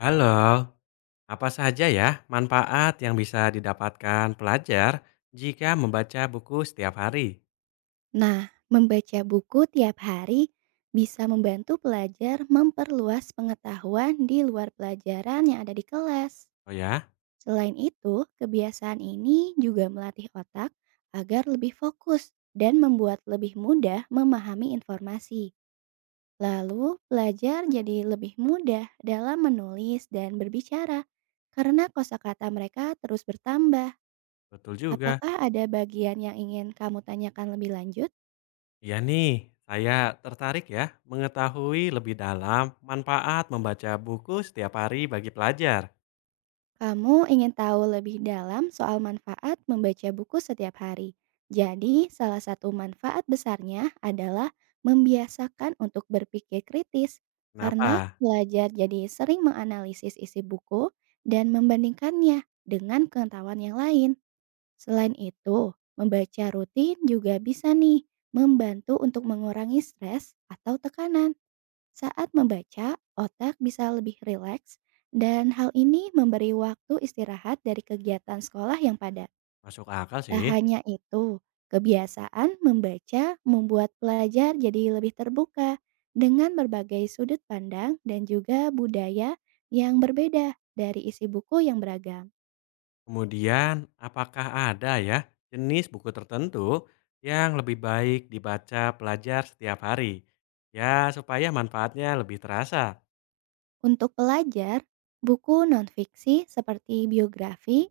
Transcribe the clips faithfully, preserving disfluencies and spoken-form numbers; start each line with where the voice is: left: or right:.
left: Halo, apa saja ya manfaat yang bisa didapatkan pelajar jika membaca buku setiap hari?
right: Nah, membaca buku tiap hari bisa membantu pelajar memperluas pengetahuan di luar pelajaran yang ada di kelas.
left: Oh ya,
right: Selain itu, kebiasaan ini juga melatih otak agar lebih fokus dan membuat lebih mudah memahami informasi. Lalu, pelajar jadi lebih mudah dalam menulis dan berbicara karena kosakata mereka terus bertambah.
left: betul juga.
right: Apakah ada bagian yang ingin kamu tanyakan lebih lanjut?
left: Iya nih, saya tertarik ya mengetahui lebih dalam manfaat membaca buku setiap hari bagi pelajar.
right: Kamu ingin tahu lebih dalam soal manfaat membaca buku setiap hari. Jadi, salah satu manfaat besarnya adalah membiasakan untuk berpikir kritis karena
left: Kenapa?
right: belajar jadi sering menganalisis isi buku dan membandingkannya dengan pengetahuan yang lain. Selain itu, membaca rutin juga bisa nih membantu untuk mengurangi stres atau tekanan. Saat membaca, otak bisa lebih rileks dan hal ini memberi waktu istirahat dari kegiatan sekolah yang padat.
left: Masuk akal
right: Tak
left: sih.
right: hanya itu, kebiasaan membaca membuat pelajar jadi lebih terbuka dengan berbagai sudut pandang dan juga budaya yang berbeda dari isi buku yang beragam.
left: Kemudian, apakah ada ya jenis buku tertentu yang lebih baik dibaca pelajar setiap hari? Ya, supaya manfaatnya lebih terasa.
right: Untuk pelajar, buku nonfiksi seperti biografi,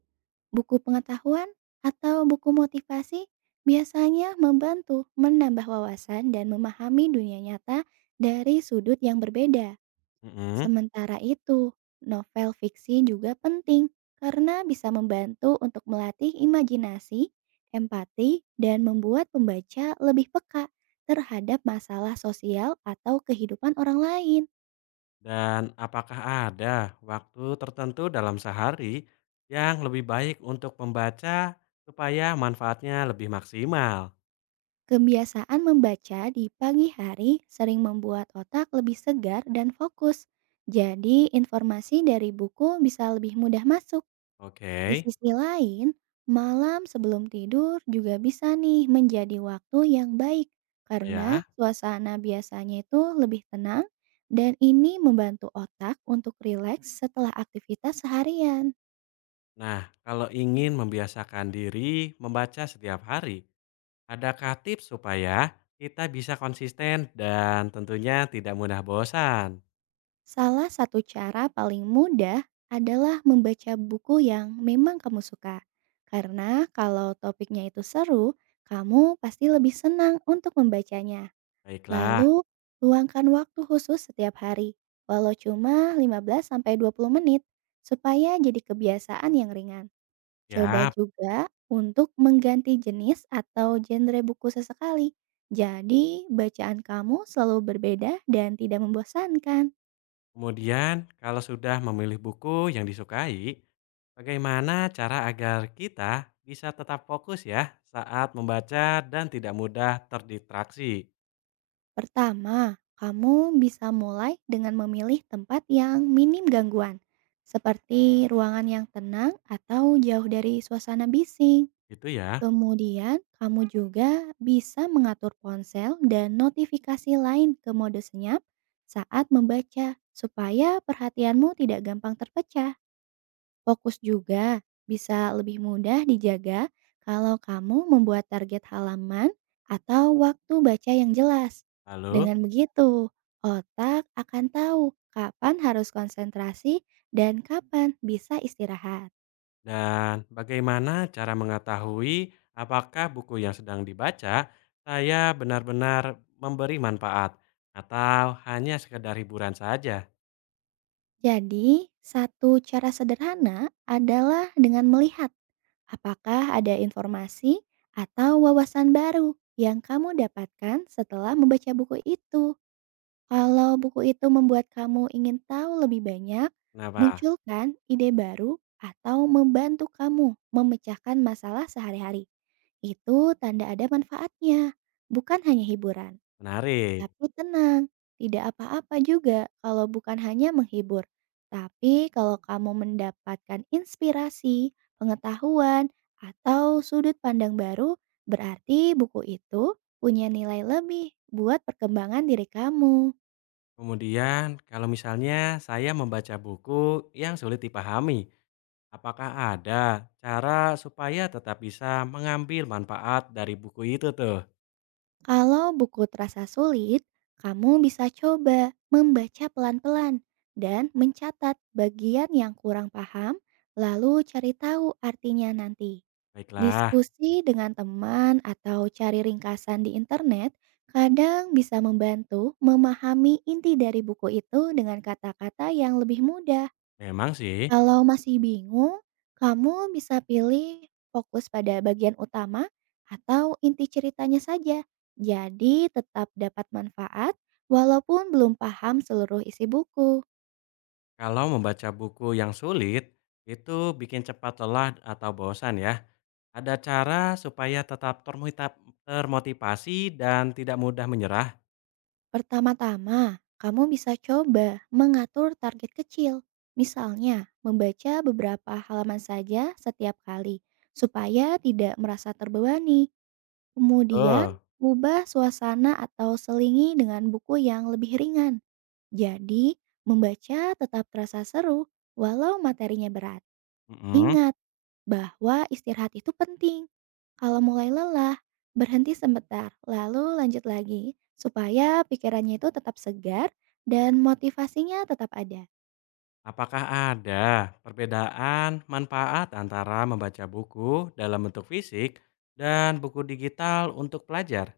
right: buku pengetahuan atau buku motivasi biasanya membantu menambah wawasan dan memahami dunia nyata dari sudut yang berbeda.
left: Mm-mm.
right: Sementara itu, novel fiksi juga penting karena bisa membantu untuk melatih imajinasi, empati, dan membuat pembaca lebih peka terhadap masalah sosial atau kehidupan orang lain.
left: Dan apakah ada waktu tertentu dalam sehari yang lebih baik untuk membaca supaya manfaatnya lebih maksimal?
right: Kebiasaan membaca di pagi hari sering membuat otak lebih segar dan fokus. Jadi, informasi dari buku bisa lebih mudah masuk. Di
left: Oke,
right: sisi lain, malam sebelum tidur juga bisa nih menjadi waktu yang baik karena
left: ya.
right: suasana biasanya itu lebih tenang dan ini membantu otak untuk rileks setelah aktivitas seharian.
left: Nah, kalau ingin membiasakan diri membaca setiap hari, adakah tips supaya kita bisa konsisten dan tentunya tidak mudah bosan?
right: Salah satu cara paling mudah adalah membaca buku yang memang kamu suka. Karena kalau topiknya itu seru, kamu pasti lebih senang untuk membacanya.
left: Baiklah,
right: Lalu, luangkan waktu khusus setiap hari, walau cuma lima belas sampai dua puluh menit, supaya jadi kebiasaan yang ringan. Coba
left: ya.
right: juga untuk mengganti jenis atau genre buku sesekali. Jadi, bacaan kamu selalu berbeda dan tidak membosankan.
left: Kemudian, kalau sudah memilih buku yang disukai, bagaimana cara agar kita bisa tetap fokus ya saat membaca dan tidak mudah terdistraksi?
right: Pertama, kamu bisa mulai dengan memilih tempat yang minim gangguan, seperti ruangan yang tenang atau jauh dari suasana bising.
left: Itu ya.
right: Kemudian, kamu juga bisa mengatur ponsel dan notifikasi lain ke mode senyap saat membaca, supaya perhatianmu tidak gampang terpecah. Fokus juga bisa lebih mudah dijaga kalau kamu membuat target halaman atau waktu baca yang jelas.
left: Lalu,
right: Dengan begitu, otak akan tahu kapan harus konsentrasi dan kapan bisa istirahat.
left: dan bagaimana cara mengetahui apakah buku yang sedang dibaca saya benar-benar memberi manfaat atau hanya sekedar hiburan saja?
right: Jadi, satu cara sederhana adalah dengan melihat apakah ada informasi atau wawasan baru yang kamu dapatkan setelah membaca buku itu. Kalau buku itu membuat kamu ingin tahu lebih banyak,
left: Kenapa?
right: munculkan ide baru atau membantu kamu memecahkan masalah sehari-hari. Itu tanda ada manfaatnya, bukan hanya hiburan.
left: Menarik.
right: Tapi tenang, tidak apa-apa juga kalau bukan hanya menghibur. Tapi kalau kamu mendapatkan inspirasi, pengetahuan, atau sudut pandang baru, berarti buku itu punya nilai lebih buat perkembangan diri kamu.
left: Kemudian, kalau misalnya saya membaca buku yang sulit dipahami, apakah ada cara supaya tetap bisa mengambil manfaat dari buku itu tuh?
right: Kalau buku terasa sulit, kamu bisa coba membaca pelan-pelan dan mencatat bagian yang kurang paham, lalu cari tahu artinya nanti.
left: Baiklah,
right: Diskusi dengan teman atau cari ringkasan di internet kadang bisa membantu memahami inti dari buku itu dengan kata-kata yang lebih mudah.
left: memang sih
right: Kalau masih bingung, kamu bisa pilih fokus pada bagian utama atau inti ceritanya saja. Jadi tetap dapat manfaat walaupun belum paham seluruh isi buku.
left: kalau membaca buku yang sulit itu bikin cepat lelah atau bosan ya. Ada cara supaya tetap termotiva- termotivasi dan tidak mudah menyerah?
right: Pertama-tama, kamu bisa coba mengatur target kecil. Misalnya, membaca beberapa halaman saja setiap kali supaya tidak merasa terbebani. Kemudian,
left: Betul.
right: ubah suasana atau selingi dengan buku yang lebih ringan. Jadi, membaca tetap terasa seru walau materinya berat.
left: Mm-mm.
right: Ingat bahwa istirahat itu penting. Kalau mulai lelah, berhenti sebentar, lalu lanjut lagi supaya pikirannya itu tetap segar dan motivasinya tetap ada.
left: Apakah ada perbedaan manfaat antara membaca buku dalam bentuk fisik dan buku digital untuk pelajar?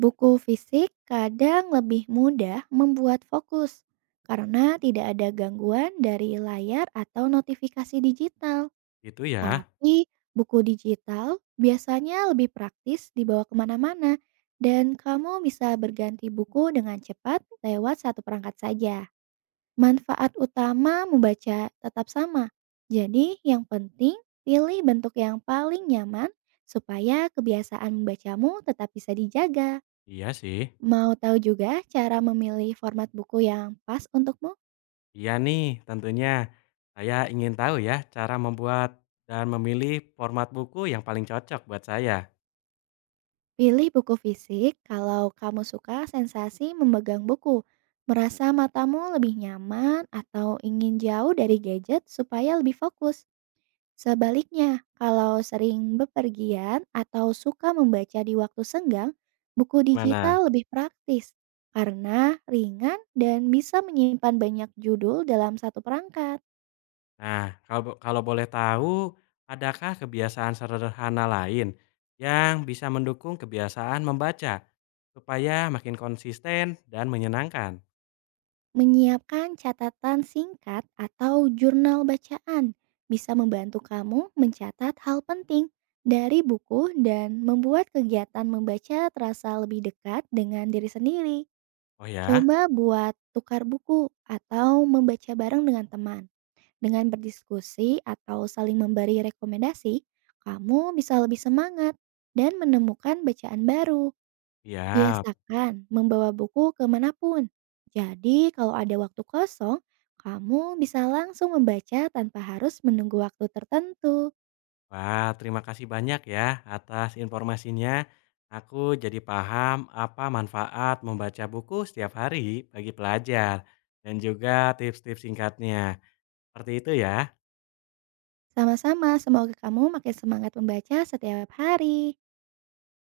right: Buku fisik kadang lebih mudah membuat fokus karena tidak ada gangguan dari layar atau notifikasi digital.
left: Gitu ya.
right: Tapi buku digital biasanya lebih praktis dibawa kemana-mana dan kamu bisa berganti buku dengan cepat lewat satu perangkat saja. Manfaat utama membaca tetap sama. Jadi yang penting pilih bentuk yang paling nyaman supaya kebiasaan membacamu tetap bisa dijaga.
left: Iya sih.
right: Mau tahu juga cara memilih format buku yang pas untukmu?
left: Iya nih, tentunya. Saya ingin tahu ya cara membuat dan memilih format buku yang paling cocok buat saya.
right: Pilih buku fisik kalau kamu suka sensasi memegang buku, merasa matamu lebih nyaman, atau ingin jauh dari gadget supaya lebih fokus. Sebaliknya, kalau sering bepergian atau suka membaca di waktu senggang, buku digital
left: Gimana?
right: lebih praktis karena ringan dan bisa menyimpan banyak judul dalam satu perangkat.
left: Nah, kalau bo- kalau boleh tahu, adakah kebiasaan sederhana lain yang bisa mendukung kebiasaan membaca supaya makin konsisten dan menyenangkan?
right: Menyiapkan catatan singkat atau jurnal bacaan bisa membantu kamu mencatat hal penting dari buku dan membuat kegiatan membaca terasa lebih dekat dengan diri sendiri.
left: Oh ya,
right: Coba buat tukar buku atau membaca bareng dengan teman. Dengan berdiskusi atau saling memberi rekomendasi, kamu bisa lebih semangat dan menemukan bacaan baru.
left: iya.
right: Biasakan membawa buku kemanapun. Jadi, kalau ada waktu kosong, kamu bisa langsung membaca tanpa harus menunggu waktu tertentu.
left: Wah, terima kasih banyak ya atas informasinya. Aku jadi paham apa manfaat membaca buku setiap hari bagi pelajar dan juga tips-tips singkatnya. Seperti itu ya.
right: Sama-sama, semoga kamu makin semangat membaca setiap hari.